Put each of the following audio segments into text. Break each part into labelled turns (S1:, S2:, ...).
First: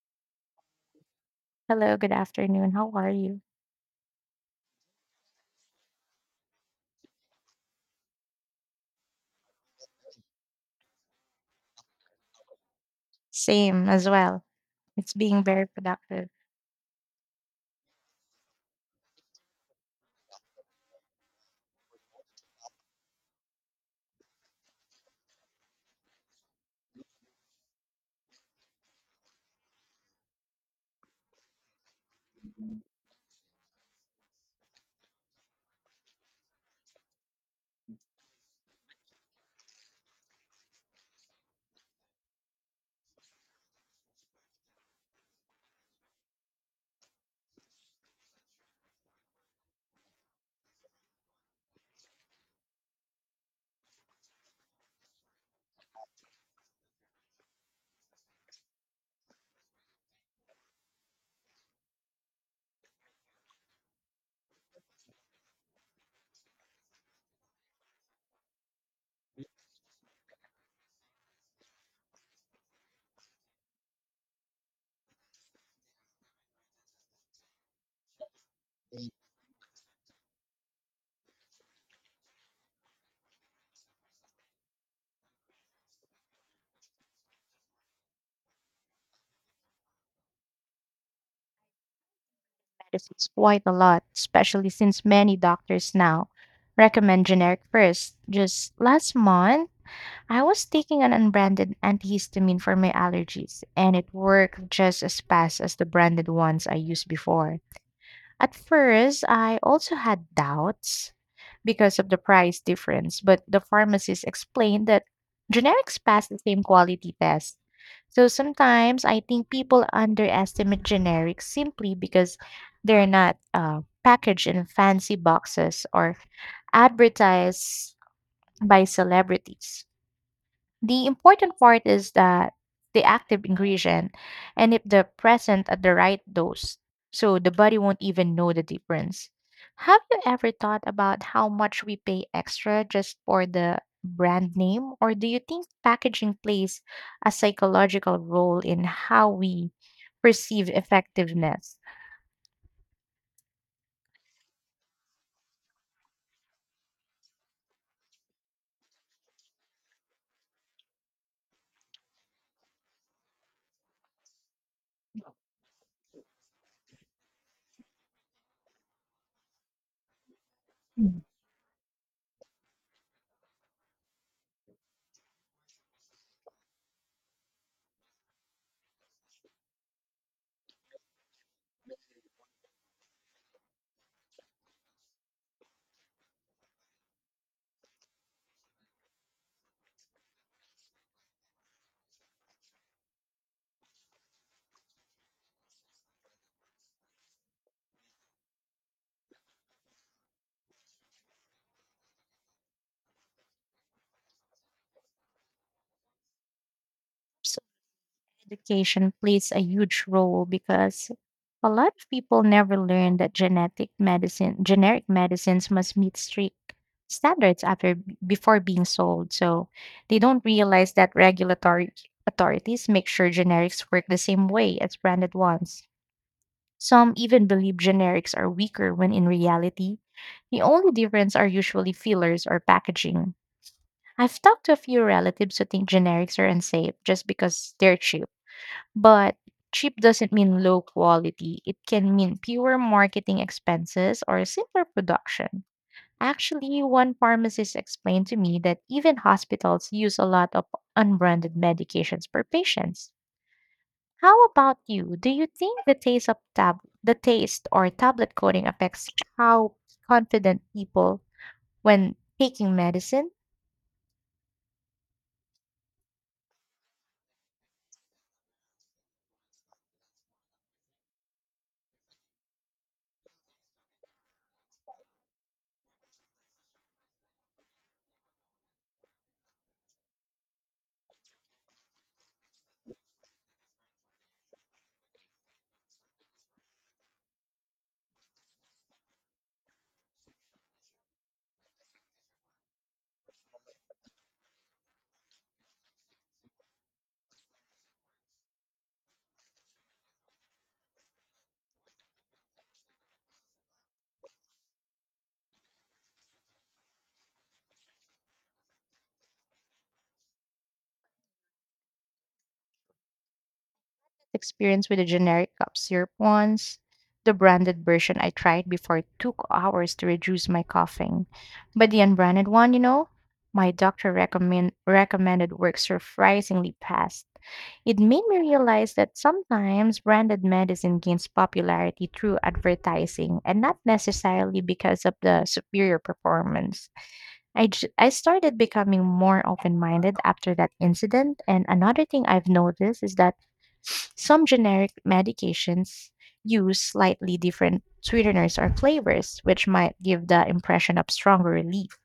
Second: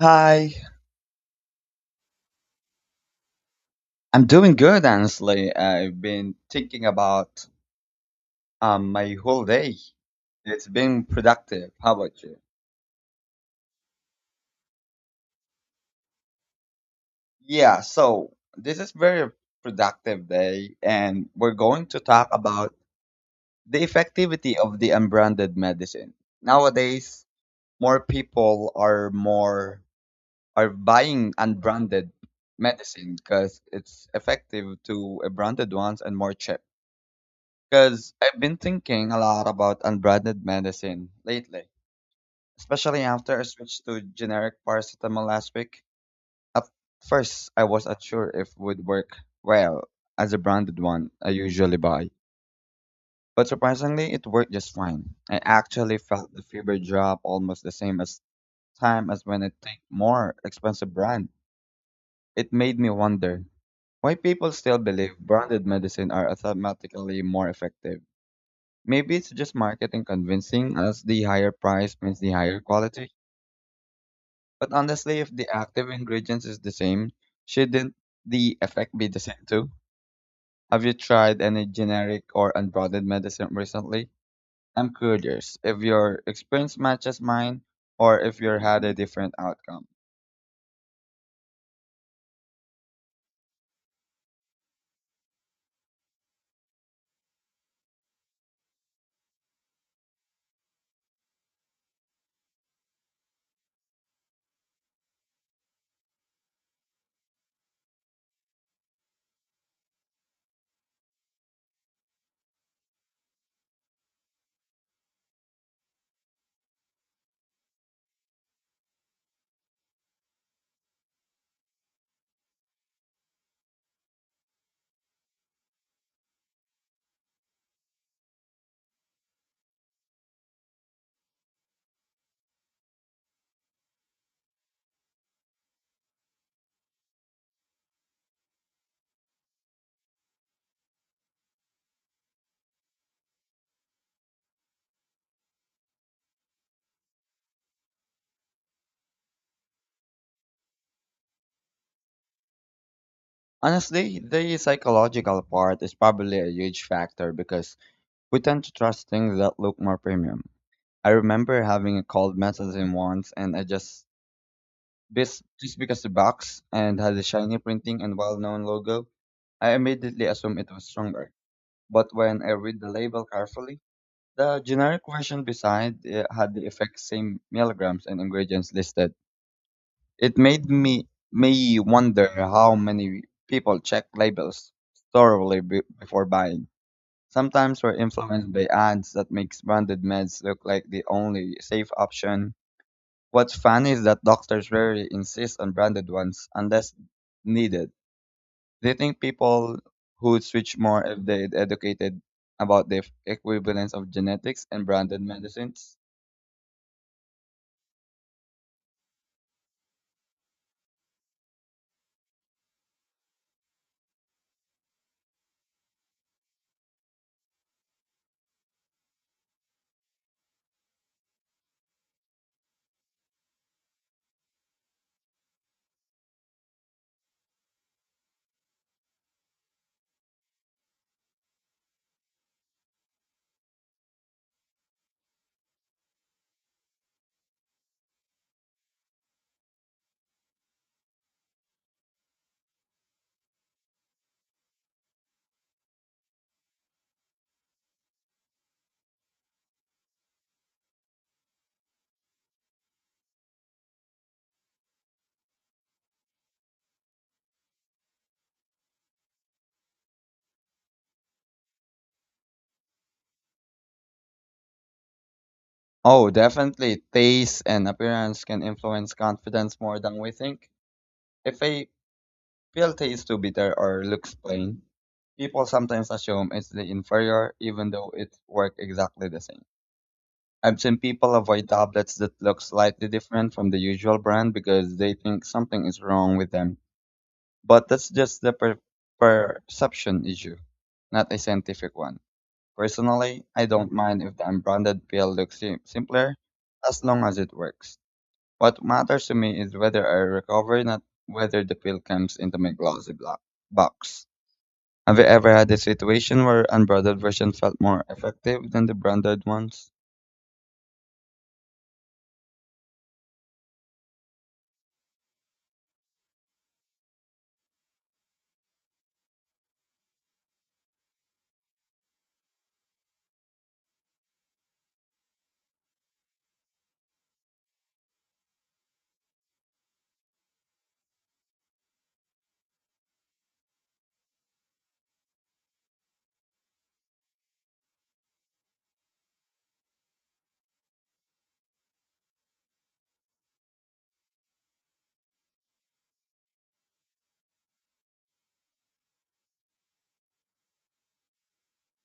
S1: Hi,
S2: Hello, good afternoon. How are you?
S1: I'm doing good, honestly. I've been thinking about my whole day. It's been productive. How about you?
S2: Same as well. It's being very productive.
S1: Yeah, so this is very productive day, and we're going to talk about the effectivity of the unbranded medicine. Nowadays, more people are buying unbranded medicine because it's effective to a branded ones and more cheap. Because I've been thinking a lot about unbranded medicine lately, especially after I switched to generic paracetamol last week. At first, I was not sure if it would work well as a branded one I usually buy. But surprisingly, it worked just fine. I actually felt the fever drop almost the same as time as when I take more expensive brand. It made me wonder why people still believe branded medicine are automatically more effective. Maybe it's just marketing convincing us the higher price means the higher quality. But honestly, if the active ingredients is the same, shouldn't the effect be the same too? Have you tried any generic or unbranded medicine recently? I'm curious if your experience matches mine or if you had a different outcome.
S2: Medicines quite a lot, especially since many doctors now recommend generic first. Just last month, I was taking an unbranded antihistamine for my allergies, and it worked just as fast as the branded ones I used before. At first, I also had doubts because of the price difference, but the pharmacist explained that generics pass the same quality test. So sometimes I think people underestimate generics simply because they're not packaged in fancy boxes or advertised by celebrities. The important part is that the active ingredient and if they're present at the right dose, so the body won't even know the difference. Have you ever thought about how much we pay extra just for the brand name, or do you think packaging plays a psychological role in how we perceive effectiveness?
S1: Honestly, the psychological part is probably a huge factor because we tend to trust things that look more premium. I remember having a cold medicine once and I just This, just because the box and had a shiny printing and well-known logo, I immediately assumed it was
S2: Mm.
S1: stronger. But when I read the label carefully, the generic version beside it had the exact same milligrams and ingredients listed. It made me wonder how many people check labels thoroughly before buying. Sometimes we're influenced by ads that makes branded meds look like the only safe option. What's funny is that doctors rarely insist on branded ones unless needed. They think people would switch more if they educated about the equivalence of genetics and branded medicines.
S2: So education plays a huge role because a lot of people never learn that generic medicines must meet strict standards after before being sold. So they don't realize that regulatory authorities make sure generics work the same way as branded ones. Some even believe generics are weaker when in reality, the only difference are usually fillers or packaging. I've talked to a few relatives who think generics are unsafe just because they're cheap, but cheap doesn't mean low quality. It can mean fewer marketing expenses or simpler production. Actually, one pharmacist explained to me that even hospitals use a lot of unbranded medications per patients. How about you? Do you think the taste of the taste or tablet coating affects how confident people when taking medicine?
S1: Oh, definitely. Taste and appearance can influence confidence more than we think. If a pill tastes too bitter or looks plain, people sometimes assume it's the inferior, even though it works exactly the same. I've seen people avoid tablets that look slightly different from the usual brand because they think something is wrong with them. But that's just the perception issue, not a scientific one. Personally, I don't mind if the unbranded pill looks simpler as long as it works. What matters to me is whether I recover, not whether the pill comes into my glossy box. Have you ever had a situation where unbranded version felt more effective than the branded ones?
S2: Experience with the generic cough syrup once, the branded version I tried before took hours to reduce my coughing. But the unbranded one, you know, my doctor recommended works surprisingly fast. It made me realize that sometimes branded medicine gains popularity through advertising and not necessarily because of the superior performance. I started becoming more open minded after that incident. And another thing I've noticed is that some generic medications use slightly different sweeteners or flavors, which might give the impression of stronger relief.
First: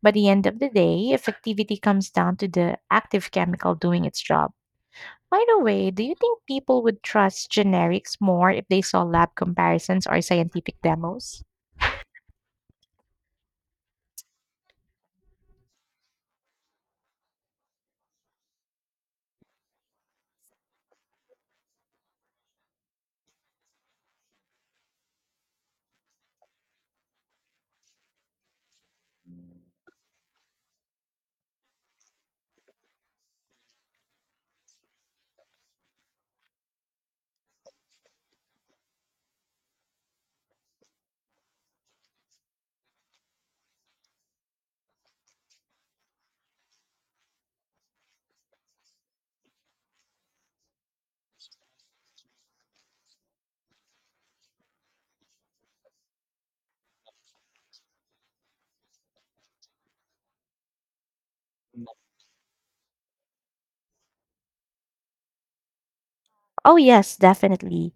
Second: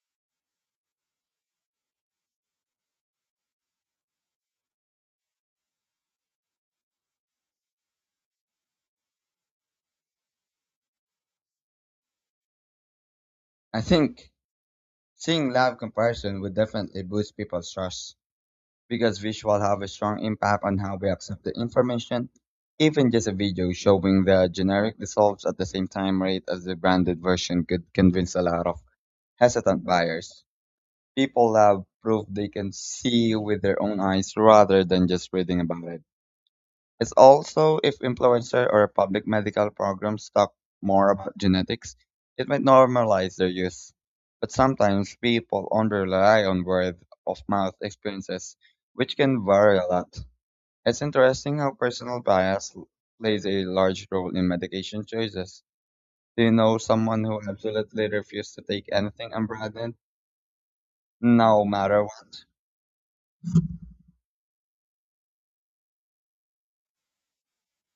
S2: By the end of the day, effectivity comes down to the active chemical doing its job. By the way, do you think people would trust generics more if they saw lab comparisons or scientific demos?
S1: I think seeing live comparison would definitely boost people's trust because visual have a strong impact on how we accept the information. Even just a video showing the generic results at the same time rate as the branded version could convince a lot of hesitant buyers. People have proved they can see with their own eyes rather than just reading about it. It's also if influencer or public medical programs talk more about genetics, it might normalize their use. But sometimes people only rely on word of mouth experiences, which can vary a lot. It's interesting how personal bias plays a large role in medication choices. Do you know someone who absolutely refused to take anything unbranded, no matter what?
S2: Oh, yes, definitely.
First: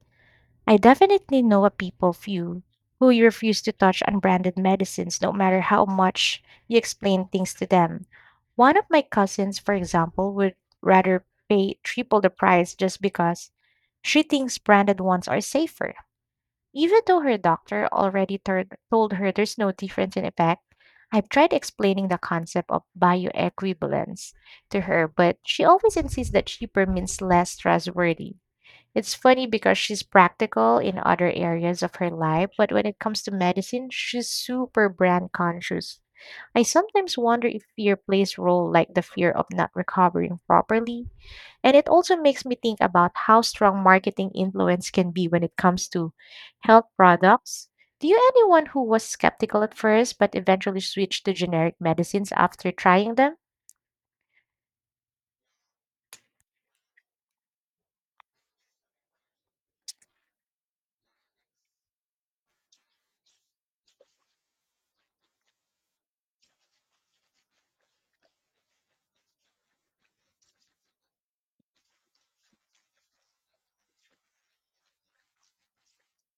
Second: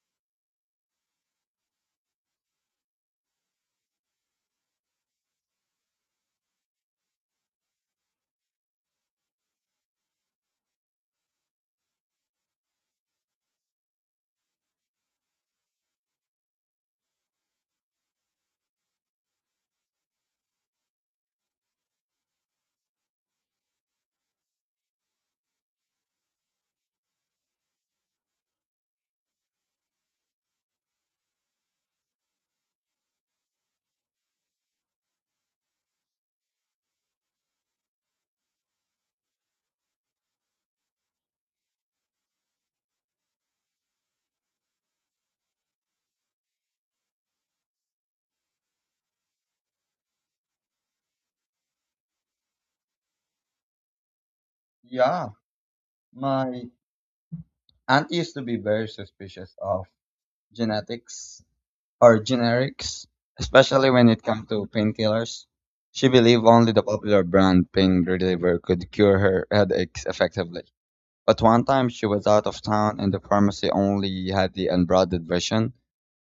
S2: I definitely know a people few who refuse to touch unbranded medicines no matter how much you explain things to them. One of my cousins, for example, would rather pay triple the price just because she thinks branded ones are safer. Even though her doctor already told her there's no difference in effect, I've tried explaining the concept of bioequivalence to her, but she always insists that cheaper means less trustworthy. It's funny because she's practical in other areas of her life, but when it comes to medicine, she's super brand conscious. I sometimes wonder if fear plays a role like the fear of not recovering properly. And it also makes me think about how strong marketing influence can be when it comes to health products. Do you anyone who was skeptical at first but eventually switched to generic medicines after trying them?
S1: Yeah, my aunt used to be very suspicious of genetics or generics, especially when it comes to painkillers. She believed only the popular brand pain reliever could cure her headaches effectively. But one time she was out of town and the pharmacy only had the unbranded version.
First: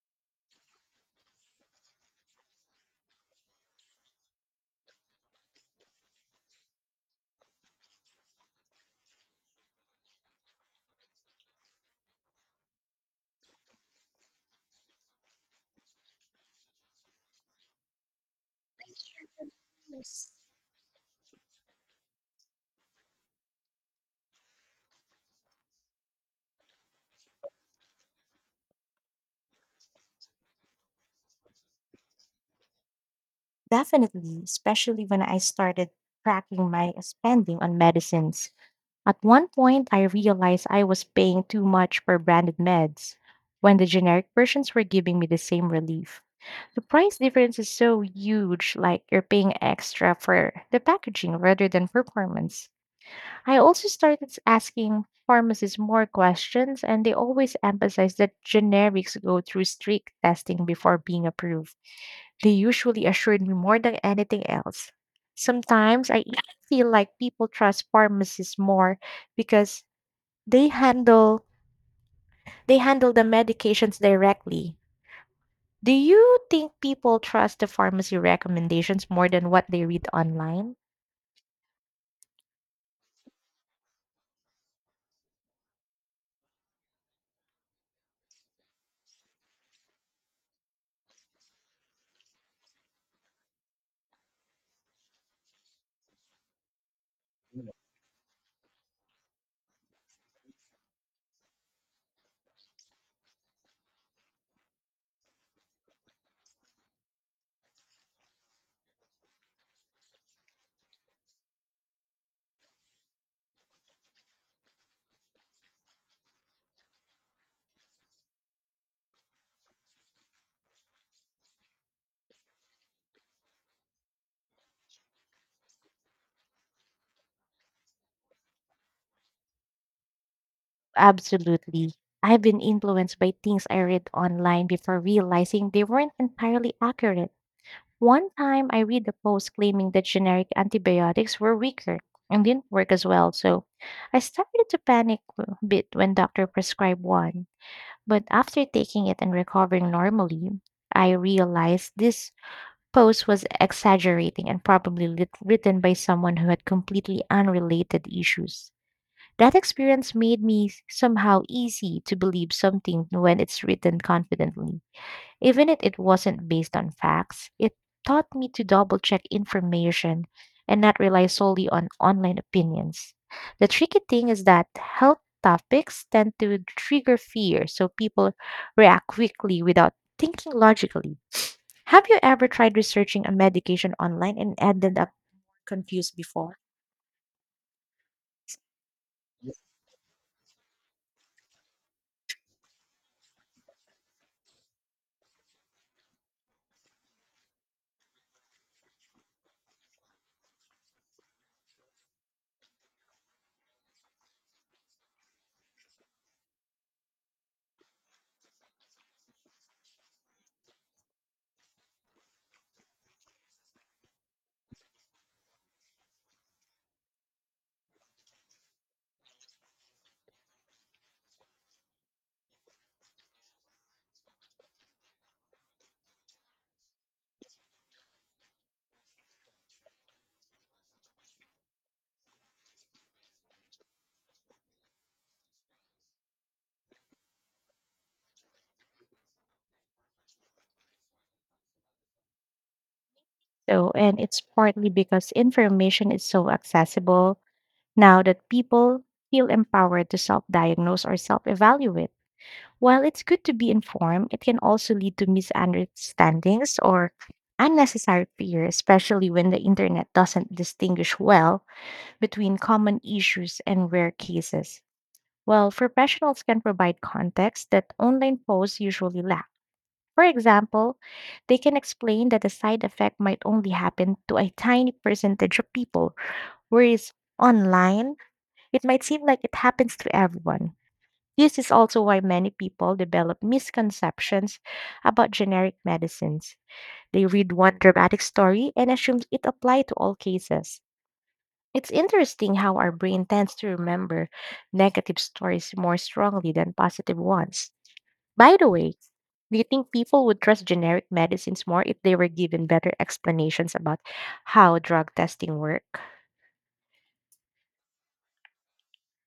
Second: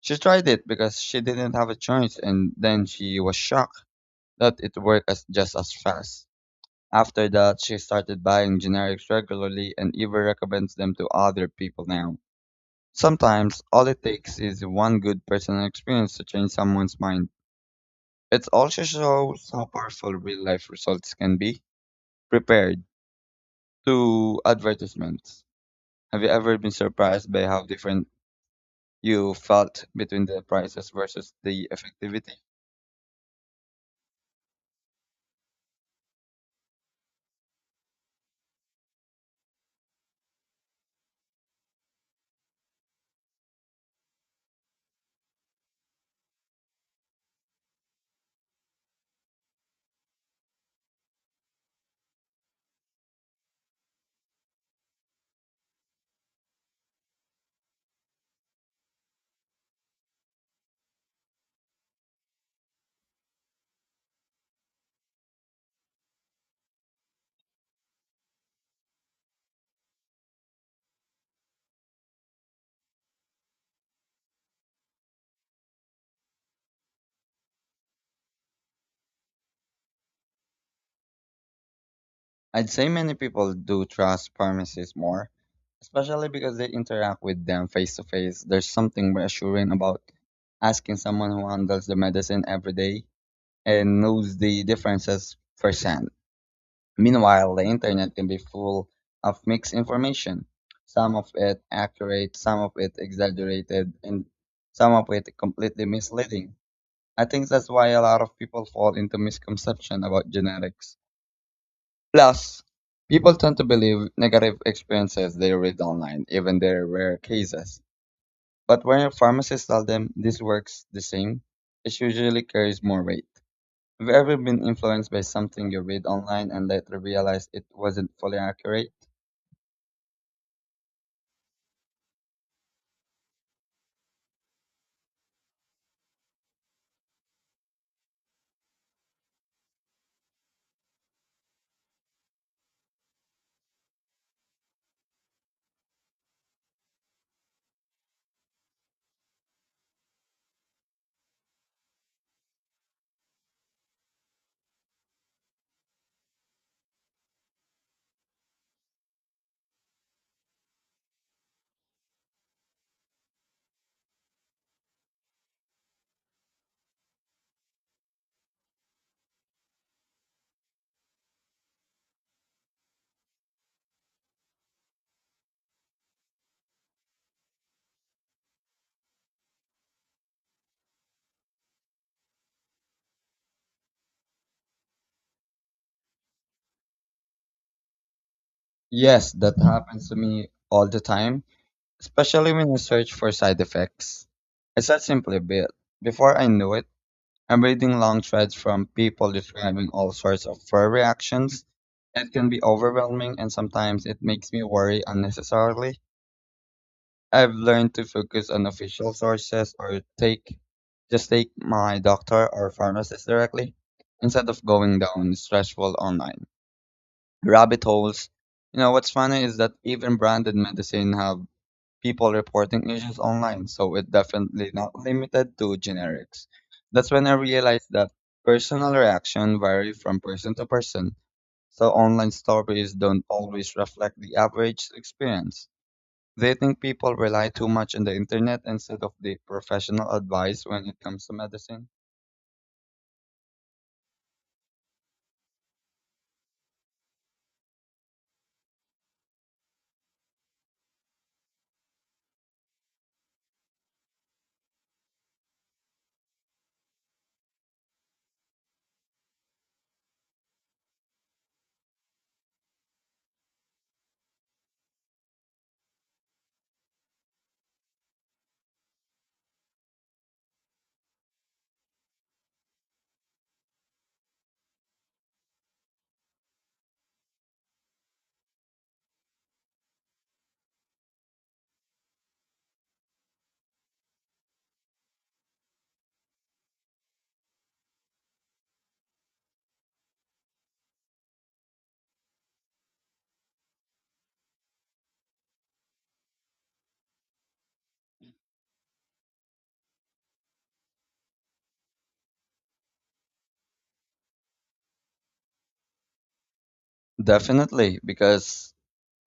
S1: She tried it because she didn't have a choice and then she was shocked that it worked as just as fast. After that, she started buying generics regularly and even recommends them to other people now. Sometimes all it takes is one good personal experience to change someone's mind. It also shows how powerful
S2: Yes.
S1: real life results can be prepared to advertisements. Have you ever been surprised by how different you felt between the prices versus the effectivity?
S2: Definitely, especially when I started tracking my spending on medicines. At one point, I realized I was paying too much for branded meds when the generic versions were giving me the same relief. The price difference is so huge, like you're paying extra for the packaging rather than performance. I also started asking pharmacists more questions, and they always emphasize that generics go through strict testing before being approved. They usually assured me more than anything else. Sometimes I even feel like people trust pharmacists more because they handle they handle the medications directly. Do you think people trust the pharmacy recommendations more than what they read online?
S1: I'd say many people do trust pharmacies more, especially because they interact with them face to face. There's something reassuring about asking someone who handles the medicine every day and knows the differences firsthand. Meanwhile, the internet can be full of mixed information, some of it accurate, some of it exaggerated, and some of it completely misleading. I think that's why a lot of people fall into misconception about genetics. Plus, people tend to believe negative experiences they read online, even there are rare cases. But when a pharmacist tells them this works the same, it usually carries more weight. Have you ever been influenced by something you read online and later realized it wasn't fully accurate?
S2: Absolutely. I've been influenced by things I read online before realizing they weren't entirely accurate. One time I read a post claiming that generic antibiotics were weaker and didn't work as well, so I started to panic a bit when doctor prescribed one. But after taking it and recovering normally, I realized this post was exaggerating and probably written by someone who had completely unrelated issues. That experience made me somehow easy to believe something when it's written confidently. Even if it wasn't based on facts, it taught me to double check information and not rely solely on online opinions. The tricky thing is that health topics tend to trigger fear, so people react quickly without thinking logically. Have you ever tried researching a medication online and ended up confused before?
S1: Yes, that happens to me all the time, especially when I search for side effects. I said simply a bit. Before I knew it, I'm reading long threads from people describing all sorts of fur reactions. It can be overwhelming and sometimes it makes me worry unnecessarily. I've learned to focus on official sources or take just take my doctor or pharmacist directly instead of going down stressful online rabbit holes. You know what's funny is that even branded medicine have people reporting issues online, so it's definitely not limited to generics. That's when I realized that personal reaction vary from person to person, so online stories don't always reflect the average experience. They think people rely too much on the internet instead of the professional advice when it comes to medicine.
S2: So, and it's partly because information is so accessible now that people feel empowered to self diagnose or self evaluate. While it's good to be informed, it can also lead to misunderstandings or unnecessary fear, especially when the internet doesn't distinguish well between common issues and rare cases. Well, professionals can provide context that online posts usually lack. For example, they can explain that the side effect might only happen to a tiny percentage of people, whereas online, it might seem like it happens to everyone. This is also why many people develop misconceptions about generic medicines. They read one dramatic story and assume it applies to all cases. It's interesting how our brain tends to remember negative stories more strongly than positive ones. By the way, do you think people would trust generic medicines more if they were given better explanations about how drug testing work?
S1: Definitely, because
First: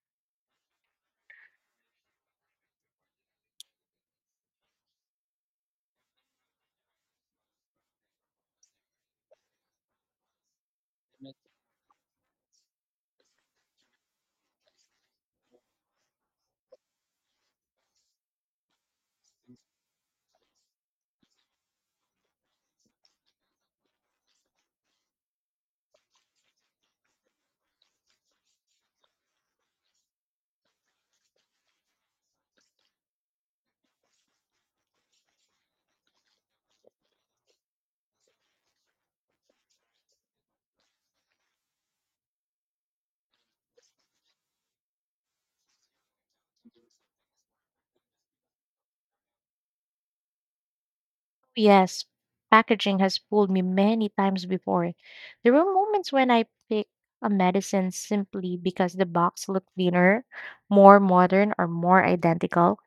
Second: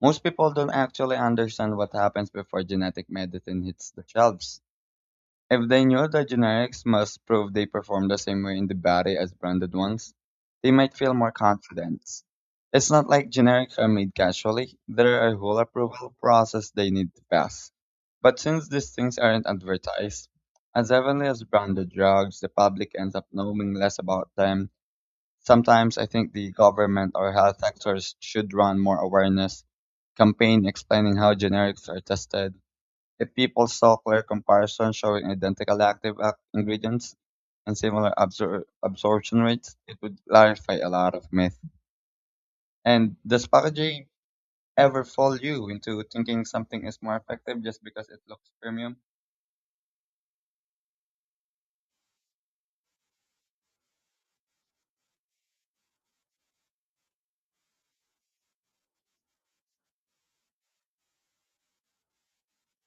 S1: most people don't actually understand what happens before genetic medicine hits the shelves. If they knew the generics must prove they perform the same way in the body as branded ones, they might feel more confident. It's not like generics are made casually, there are a whole approval process they need to pass. But since these things aren't advertised, as heavily as branded drugs, the public ends up knowing less about them. Sometimes I think the government or health sectors should run more awareness campaign explaining how generics are tested. If people saw clear comparisons showing identical active ingredients and similar absorption rates, it would clarify a lot of myth. And does packaging ever fall you into thinking something is more effective just because it looks premium?
S2: Yes, packaging has fooled me many times before. There were moments when I picked a medicine simply because the box looked thinner, more modern, or more identical,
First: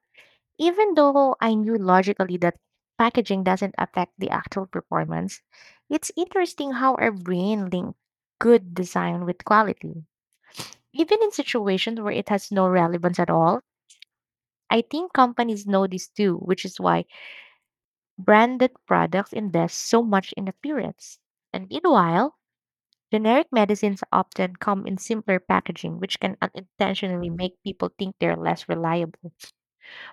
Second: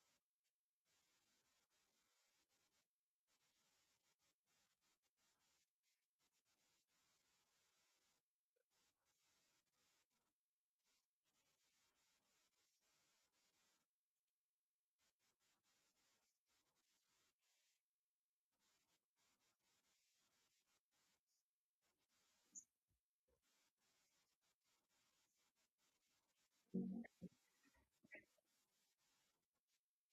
S2: even though I knew logically that packaging doesn't affect the actual performance. It's interesting how our brain links good design with quality. Even in situations where it has no relevance at all, I think companies know this too, which is why branded products invest so much in appearance. And meanwhile, generic medicines often come in simpler packaging, which can unintentionally make people think they're less reliable.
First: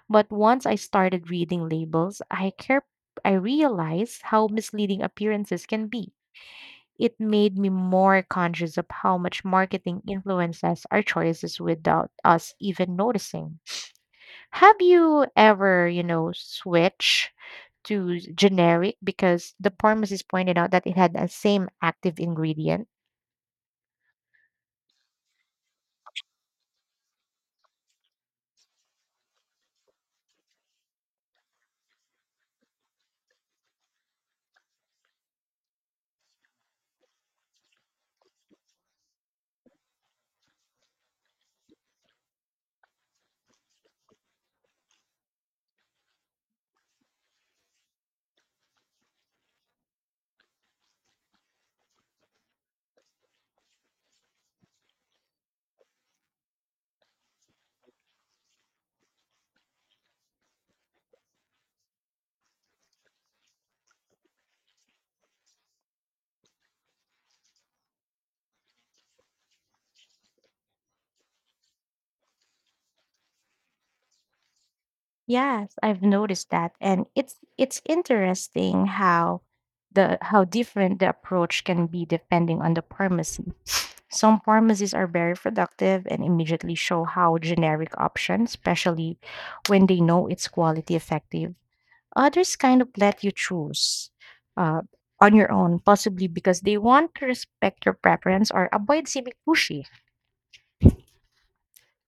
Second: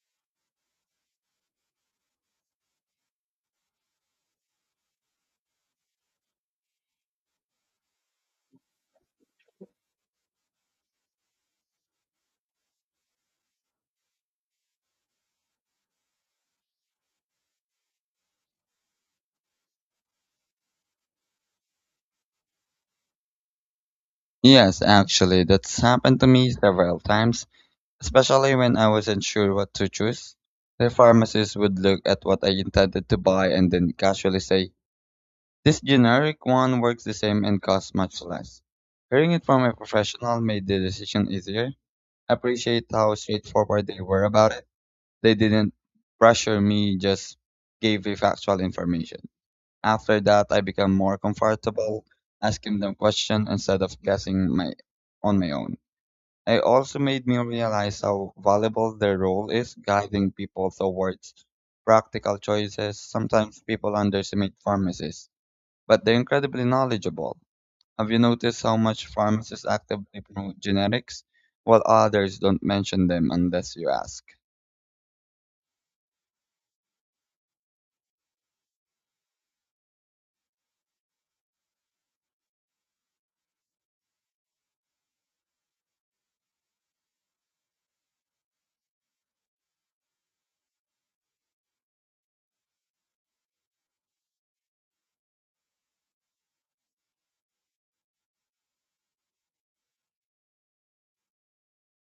S2: But once I started reading labels, I realized how misleading appearances can be. It made me more conscious of how much marketing influences our choices without us even noticing. Have you ever, you know, switch to generic because the pharmacist pointed out that it had the same active ingredient?
S1: Yes, actually, that's happened to me several times especially when I wasn't sure what to choose. The pharmacist would look at what I intended to buy and then casually say, "This generic one works the same and costs much less." Hearing it from a professional made the decision easier. I appreciate how straightforward they were about it. They didn't pressure me, just gave me factual information. After that, I became more comfortable asking them questions instead of guessing my on my own. It also made me realize how valuable their role is guiding people towards practical choices. Sometimes people underestimate pharmacists, but they're incredibly knowledgeable. Have you noticed how much pharmacists actively promote generics, while others don't mention them unless you ask?
S2: Yes, I've noticed that, and it's interesting how the how different the approach can be depending on the pharmacy. Some pharmacies are very productive and immediately show how generic options, especially when they know it's quality effective. Others kind of let you choose uh, on your own, possibly because they want to respect your preference or avoid seeming pushy.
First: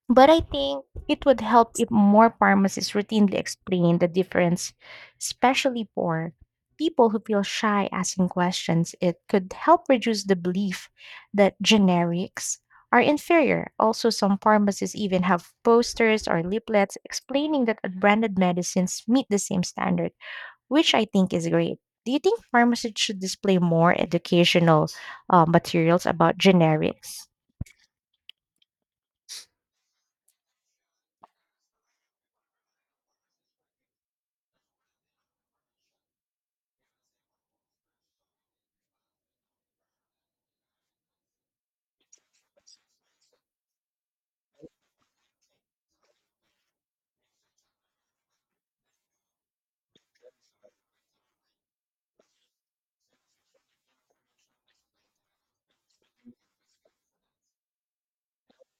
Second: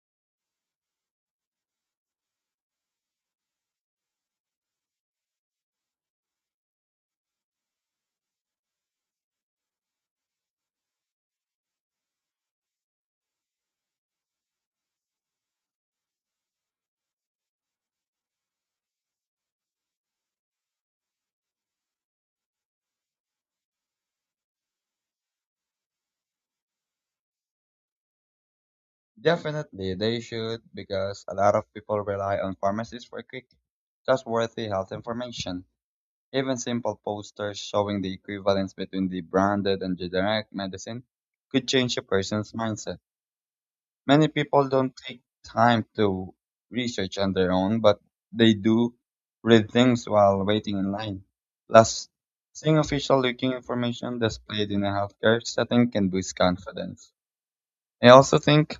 S2: But I think it would help if more pharmacists routinely explain the difference, especially for people who feel shy asking questions. It could help reduce the belief that generics are inferior. Also, some pharmacies even have posters or leaflets explaining that branded medicines meet the same standard, which I think is great. Do you think pharmacists should display more educational materials about generics?
S1: Definitely, they should because a lot of people rely on pharmacists for quick, trustworthy health information. Even simple posters showing the equivalence between the branded and generic medicine could change a person's mindset. Many people don't take time to research on their own, but they do read things while waiting in line. Plus, seeing official looking information displayed in a healthcare setting can boost confidence. I also think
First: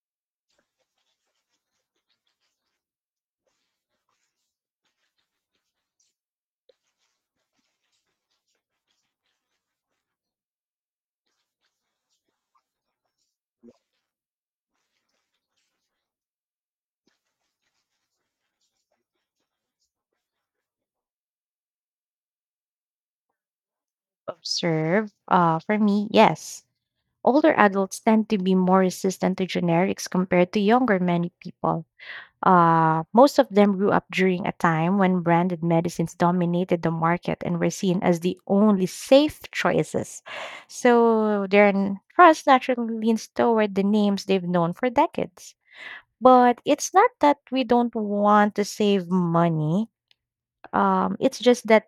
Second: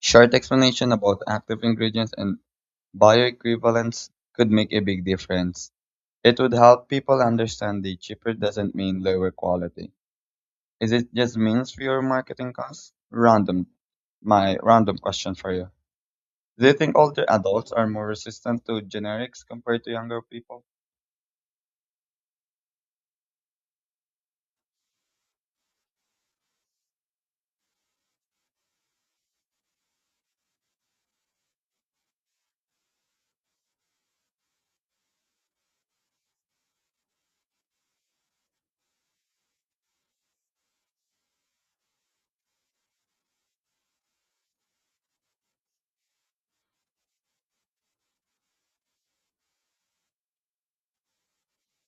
S1: short explanation about active ingredients and bioequivalence could make a big difference. It would help people understand the cheaper doesn't mean lower quality. Is it just means fewer marketing costs? Random. My random question for you. Do you think older adults are more resistant to generics compared to younger people?
S2: Observe. For me, yes. Older adults tend to be more resistant to generics compared to younger many people. Most of them grew up during a time when branded medicines dominated the market and were seen as the only safe choices. So their trust naturally leans toward the names they've known for decades. But it's not that we don't want to save money. It's just that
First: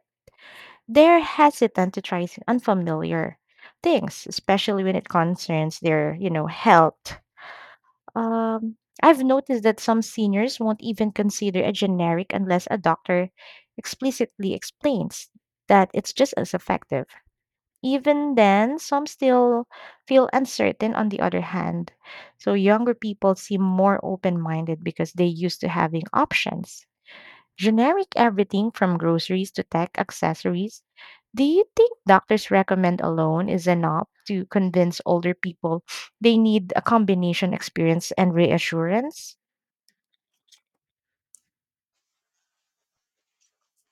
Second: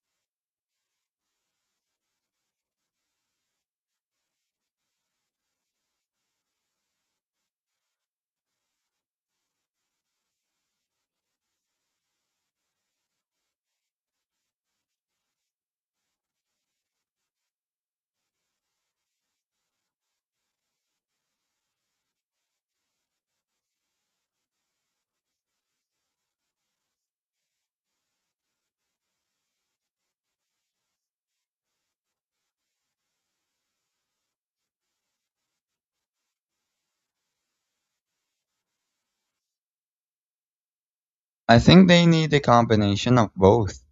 S2: they're hesitant to try unfamiliar things, especially when it concerns their, you know, health. Um, I've noticed that some seniors won't even consider a generic unless a doctor explicitly explains that it's just as effective. Even then, some still feel uncertain on the other hand. So younger people seem more open-minded because they used to having options. Generic everything from groceries to tech accessories. Do you think doctors recommend alone is enough to convince older people they need a combination experience and reassurance?
S1: I think they need a combination of both.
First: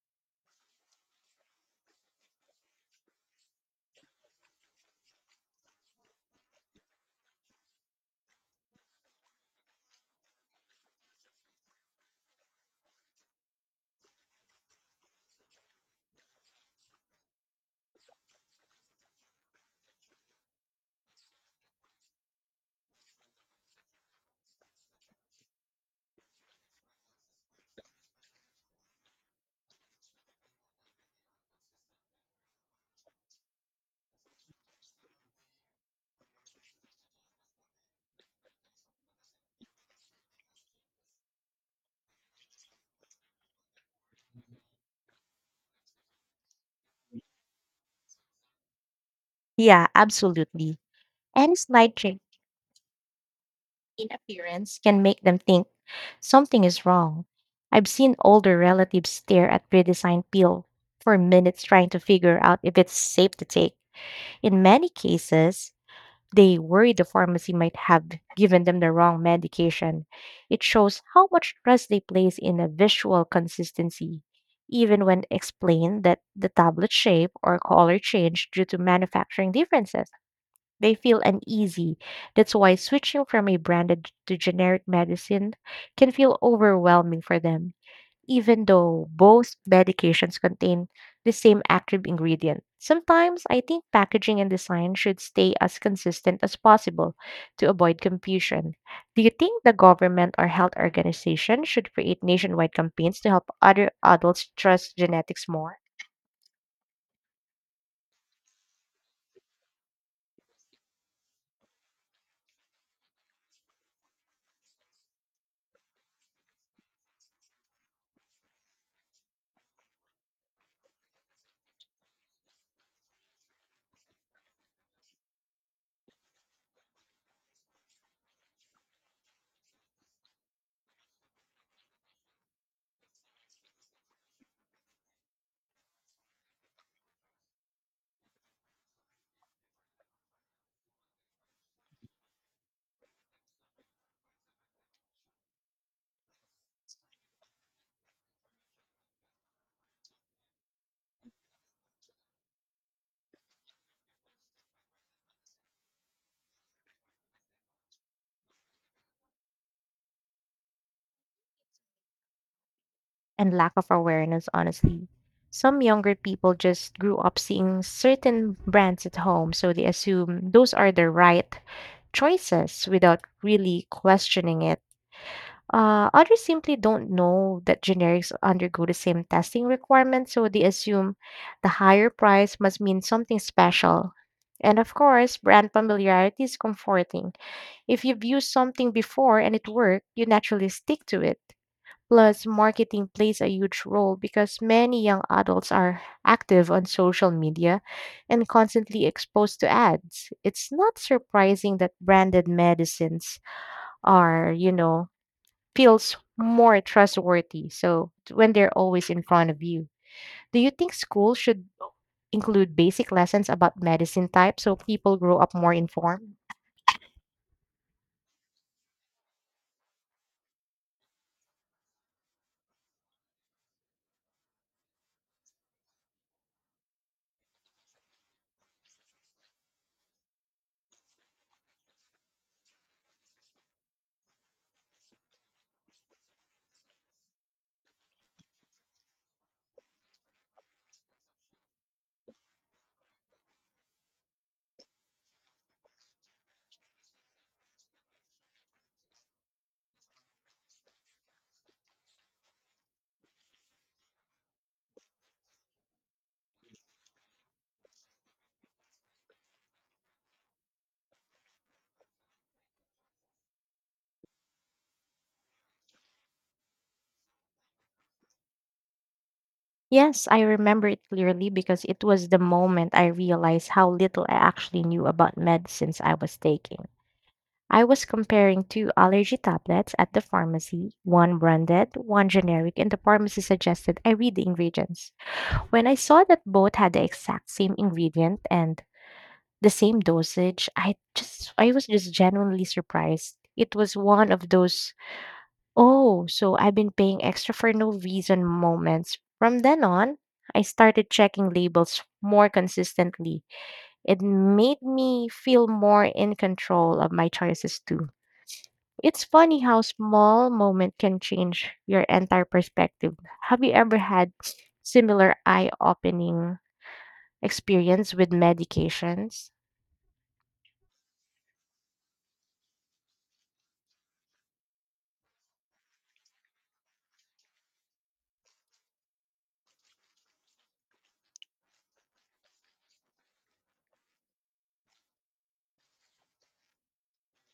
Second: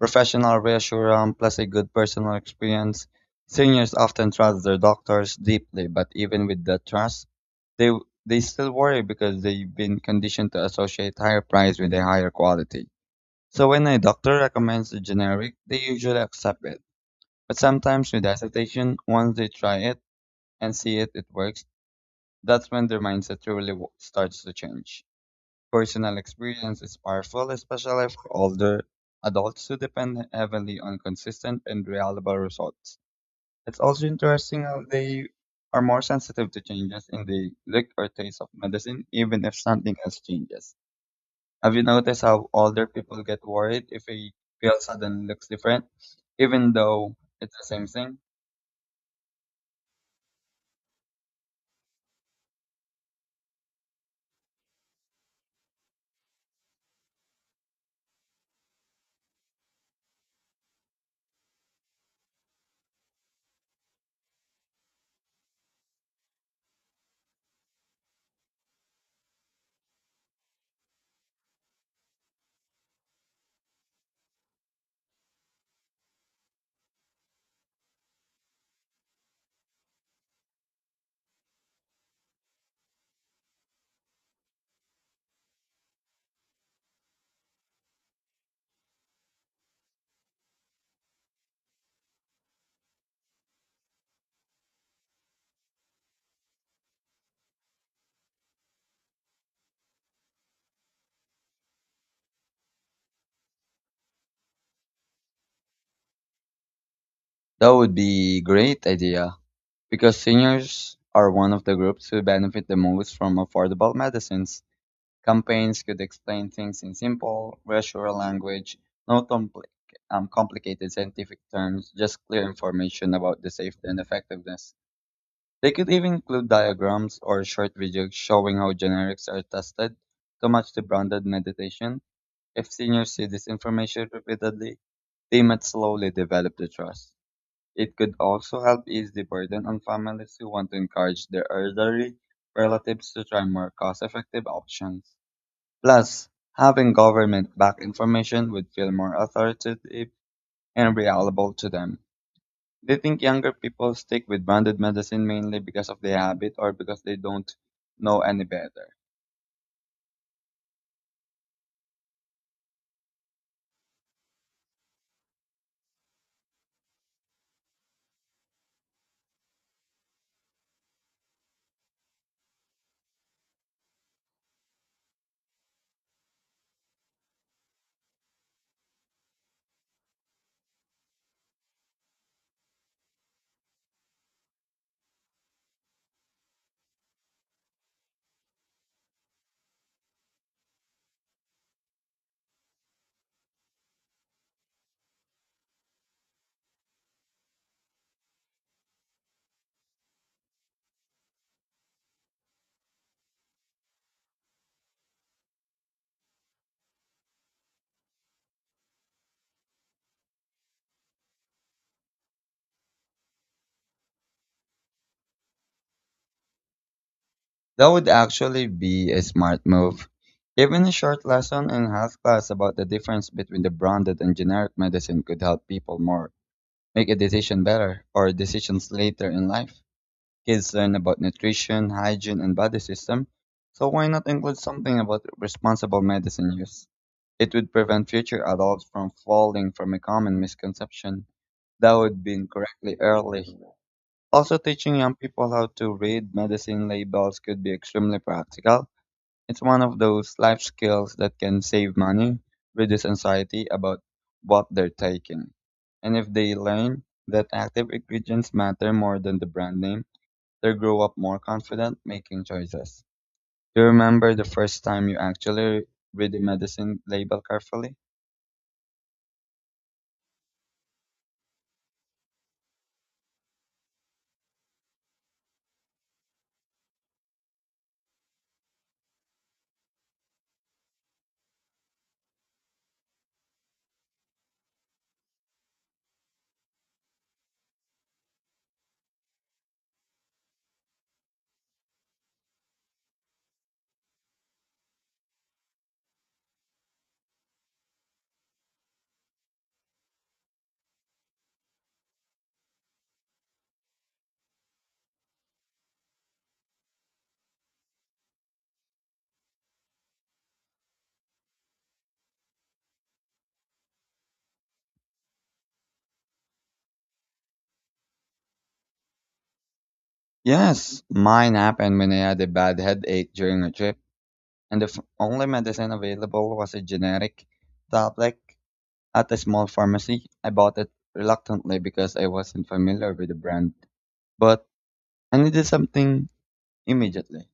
S1: Professional reassurance plus a good personal experience. Seniors often trust their doctors deeply, but even with that trust, they they still worry because they've been conditioned to associate higher price with a higher quality. So when a doctor recommends a generic, they usually accept it. But sometimes with hesitation, once they try it and see it, it works, that's when their mindset truly starts to change. Personal experience is powerful, especially for older adults who depend heavily on consistent and reliable results. It's also interesting how they are more sensitive to changes in the look or taste of medicine, even if something else changes. Have you noticed how older people get worried if a pill suddenly looks different, even though it's the same thing?
S2: Yeah, absolutely. Any slight change in appearance can make them think something is wrong. I've seen older relatives stare at redesigned peel for minutes trying to figure out if it's safe to take. In many cases, they worry the pharmacy might have given them the wrong medication. It shows how much trust they place in a visual consistency, even when explained that the tablet shape or color changed due to manufacturing differences. They feel uneasy. That's why switching from a branded to generic medicine can feel overwhelming for them, even though both medications contain the same active ingredient. Sometimes I think packaging and design should stay as consistent as possible to avoid confusion. Do you think the government or health organization should create nationwide campaigns to help other adults trust genetics more?
S1: That would be great idea because seniors are one of the groups who benefit the most from affordable medicines. Campaigns could explain things in simple, reassuring language, no complicated scientific terms, just clear information about the safety and effectiveness. They could even include diagrams or short videos showing how generics are tested to match the branded medication. If seniors see this information repeatedly, they might slowly develop the trust. It could also help ease the burden on families who want to encourage their elderly relatives to try more cost effective options. Plus, having government backed information would feel more authoritative and reliable to them. Do you think younger people stick with branded medicine mainly because of their habit or because they don't know any better?
S2: And lack of awareness, honestly. Some younger people just grew up seeing certain brands at home, so they assume those are the right choices without really questioning it. Others simply don't know that generics undergo the same testing requirements, so they assume the higher price must mean something special. And of course, brand familiarity is comforting. If you've used something before and it worked, you naturally stick to it. Plus, marketing plays a huge role because many young adults are active on social media and constantly exposed to ads. It's not surprising that branded medicines are, feels more trustworthy. So when they're always in front of you. Do you think schools should include basic lessons about medicine type so people grow up more informed?
S1: That would actually be a smart move. Even a short lesson in health class about the difference between the branded and generic medicine could help people more make a decision better or decisions later in life. Kids learn about nutrition, hygiene, and body system, so why not include something about responsible medicine use? It would prevent future adults from falling from a common misconception that would be incorrectly early. Also, teaching young people how to read medicine labels could be extremely practical. It's one of those life skills that can save money, reduce anxiety about what they're taking. And if they learn that active ingredients matter more than the brand name, they grow up more confident making choices. Do you remember the first time you actually read the medicine label carefully?
S2: Yes, I remember it clearly because it was the moment I realized how little I actually knew about medicines I was taking. I was comparing two allergy tablets at the pharmacy, one branded, one generic, and the pharmacy suggested I read the ingredients. When I saw that both had the exact same ingredient and the same dosage, I was just genuinely surprised. It was one of those, "Oh, so I've been paying extra for no reason" moments. From then on, I started checking labels more consistently. It made me feel more in control of my choices too. It's funny how small moment can change your entire perspective. Have you ever had similar eye-opening experience with medications?
S1: Yes, mine happened when I had a bad headache during a trip, and the only medicine available was a generic tablet at a small pharmacy. I bought it reluctantly because I wasn't familiar with the brand, but I needed something immediately.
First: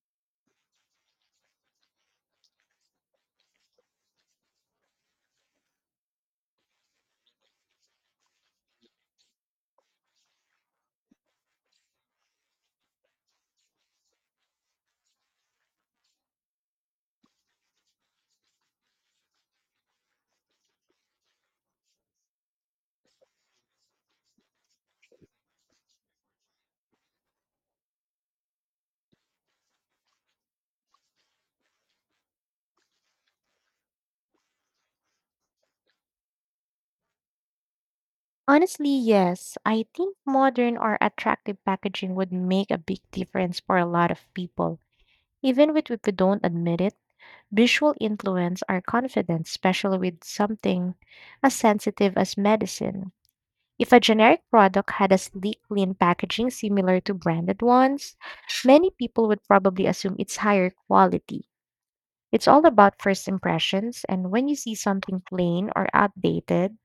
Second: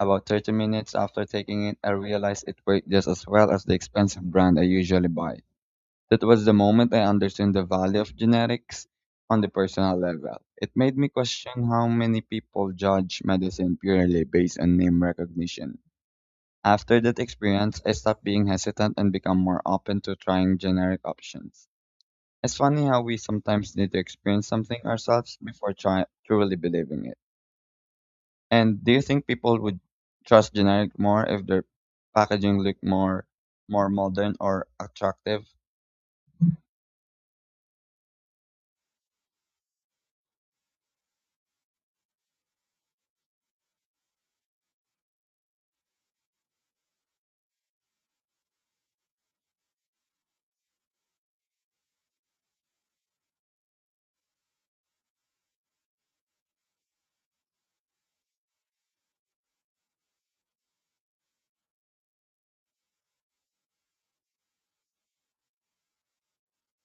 S1: About 30 minutes after taking it, I realized it worked just as well as the expensive brand I usually buy. That was the moment I understood the value of genetics on the personal level. It made me question how many people judge medicine purely based on name recognition. After that experience, I stopped being hesitant and become more open to trying generic options. It's funny how we sometimes need to experience something ourselves before truly believing it. And do you think people would trust generic more if their packaging looked more modern or attractive?
S2: Honestly, yes. I think modern or attractive packaging would make a big difference for a lot of people. Even with if we don't admit it, visual influence our confidence, especially with something as sensitive as medicine. If a generic product had a sleek, clean packaging similar to branded ones, many people would probably assume it's higher quality. It's all about first impressions, and when you see something plain or outdated,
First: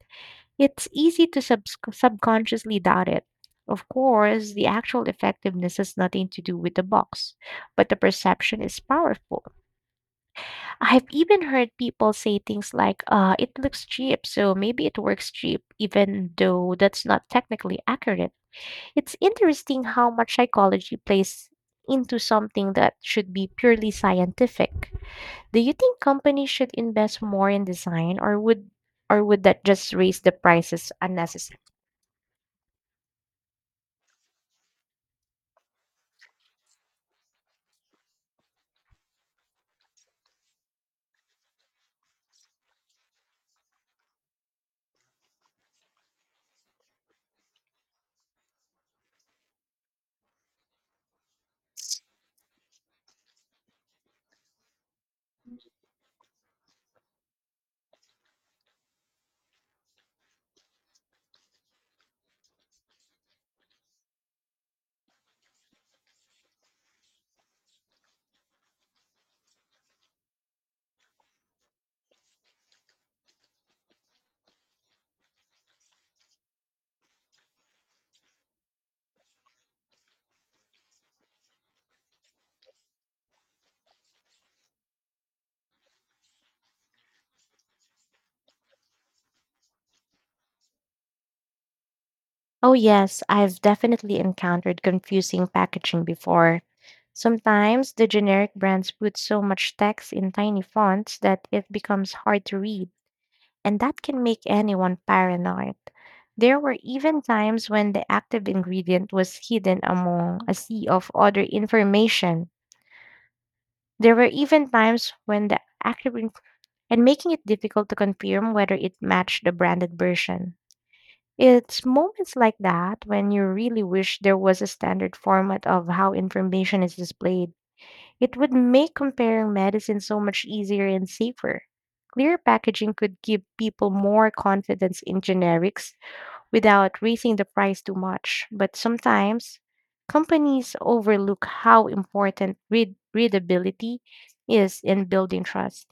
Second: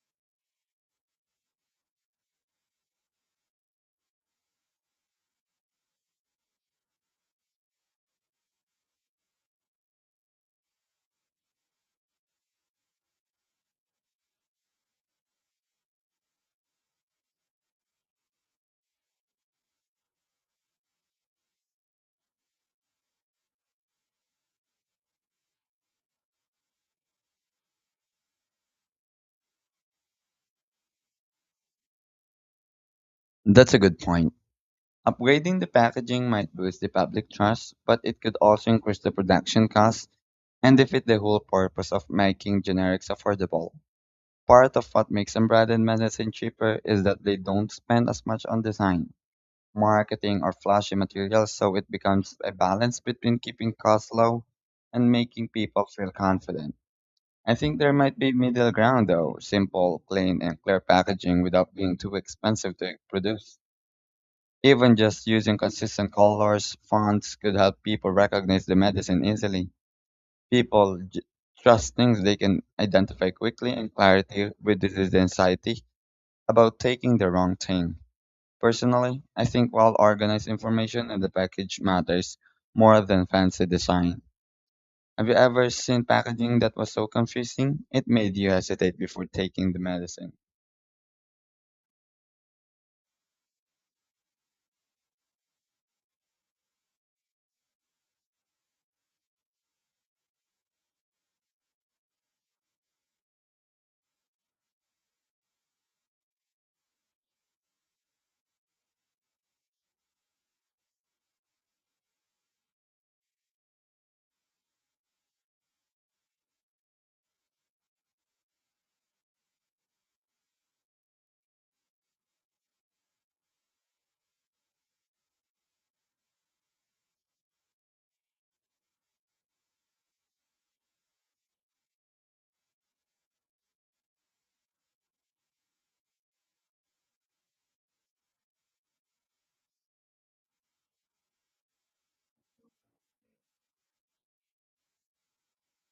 S2: it's easy to subconsciously doubt it. Of course, the actual effectiveness has nothing to do with the box, but the perception is powerful. I've even heard people say things like, "It looks cheap, so maybe it works cheap," even though that's not technically accurate. It's interesting how much psychology plays into something that should be purely scientific. Do you think companies should invest more in design, or would that just raise the prices unnecessarily?
S1: That's a good point. Upgrading the packaging might boost the public trust, but it could also increase the production costs and defeat the whole purpose of making generics affordable. Part of what makes unbranded medicine cheaper is that they don't spend as much on design, marketing, or flashy materials, so it becomes a balance between keeping costs low and making people feel confident. I think there might be middle ground though, simple, plain, and clear packaging without being too expensive to produce. Even just using consistent colors, fonts could help people recognize the medicine easily. People trust things they can identify quickly, and clarity reduces the anxiety about taking the wrong thing. Personally, I think well organized information in the package matters more than fancy design. Have you ever seen packaging that was so confusing? It made you hesitate before taking the medicine.
S2: Oh, yes, I've definitely encountered confusing packaging before. Sometimes the generic brands put so much text in tiny fonts that it becomes hard to read, and that can make anyone paranoid. There were even times when the active ingredient was hidden among a sea of other information. There were even times when the active ing- And making it difficult to confirm whether it matched the branded version. It's moments like that when you really wish there was a standard format of how information is displayed. It would make comparing medicine so much easier and safer. Clear packaging could give people more confidence in generics, without raising the price too much. But sometimes companies overlook how important readability is in building trust.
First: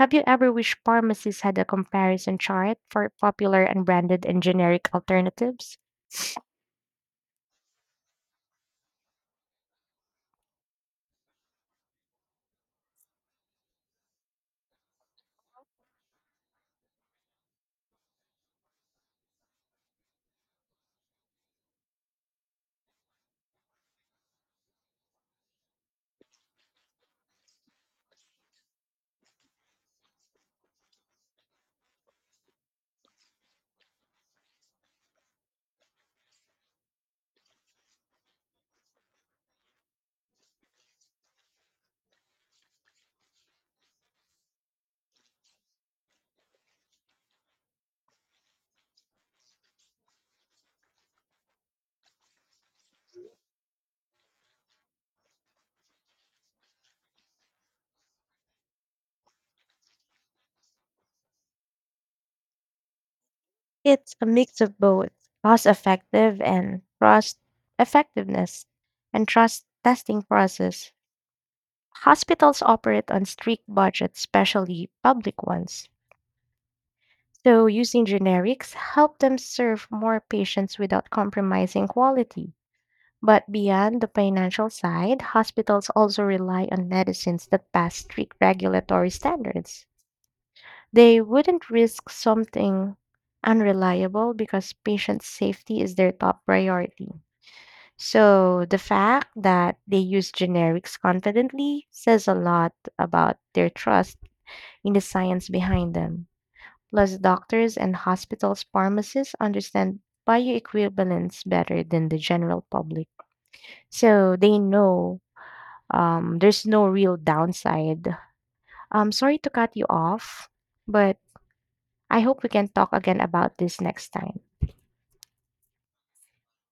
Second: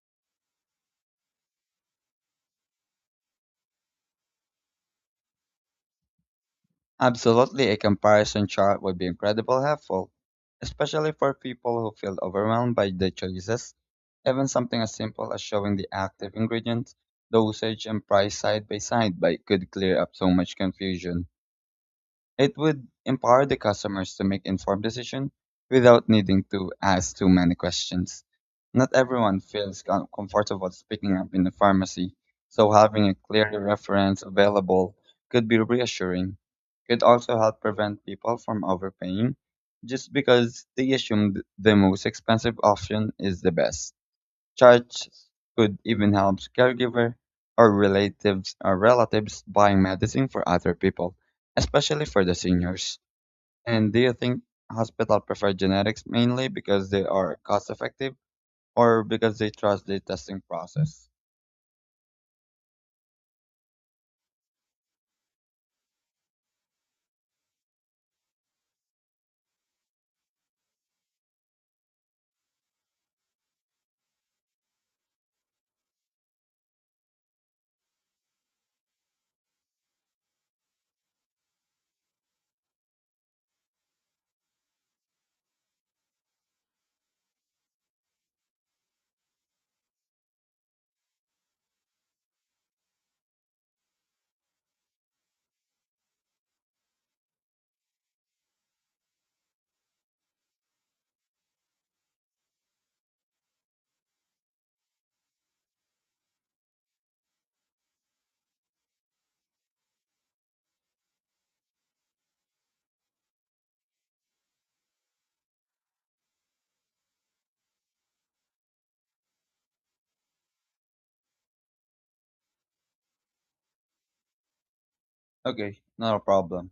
S2: Have you ever wished pharmacies had a comparison chart for popular and branded and generic alternatives?
S1: Absolutely, a comparison chart would be incredibly helpful, especially for people who feel overwhelmed by the choices. Even something as simple as showing the active ingredients, dosage, and price side by side by could clear up so much confusion. It would empower the customers to make informed decisions without needing to ask too many questions. Not everyone feels comfortable speaking up in the pharmacy, so having a clear reference available could be reassuring. It also help prevent people from overpaying just because they assume the most expensive option is the best. Churches could even help caregiver or relatives buying medicine for other people, especially for the seniors. And do you think hospitals prefer genetics mainly because they are cost effective or because they trust the testing process?
S2: It's a mix of both cost effective and trust effectiveness and trust testing process. Hospitals operate on strict budgets, especially public ones. So, using generics help them serve more patients without compromising quality. But beyond the financial side, hospitals also rely on medicines that pass strict regulatory standards. They wouldn't risk something unreliable because patient safety is their top priority. So, the fact that they use generics confidently says a lot about their trust in the science behind them. Plus, doctors and hospitals' pharmacists understand bioequivalence better than the general public. So they know there's no real downside. I'm sorry to cut you off, but I hope we can talk again about this next time.
S1: Okay, not a problem.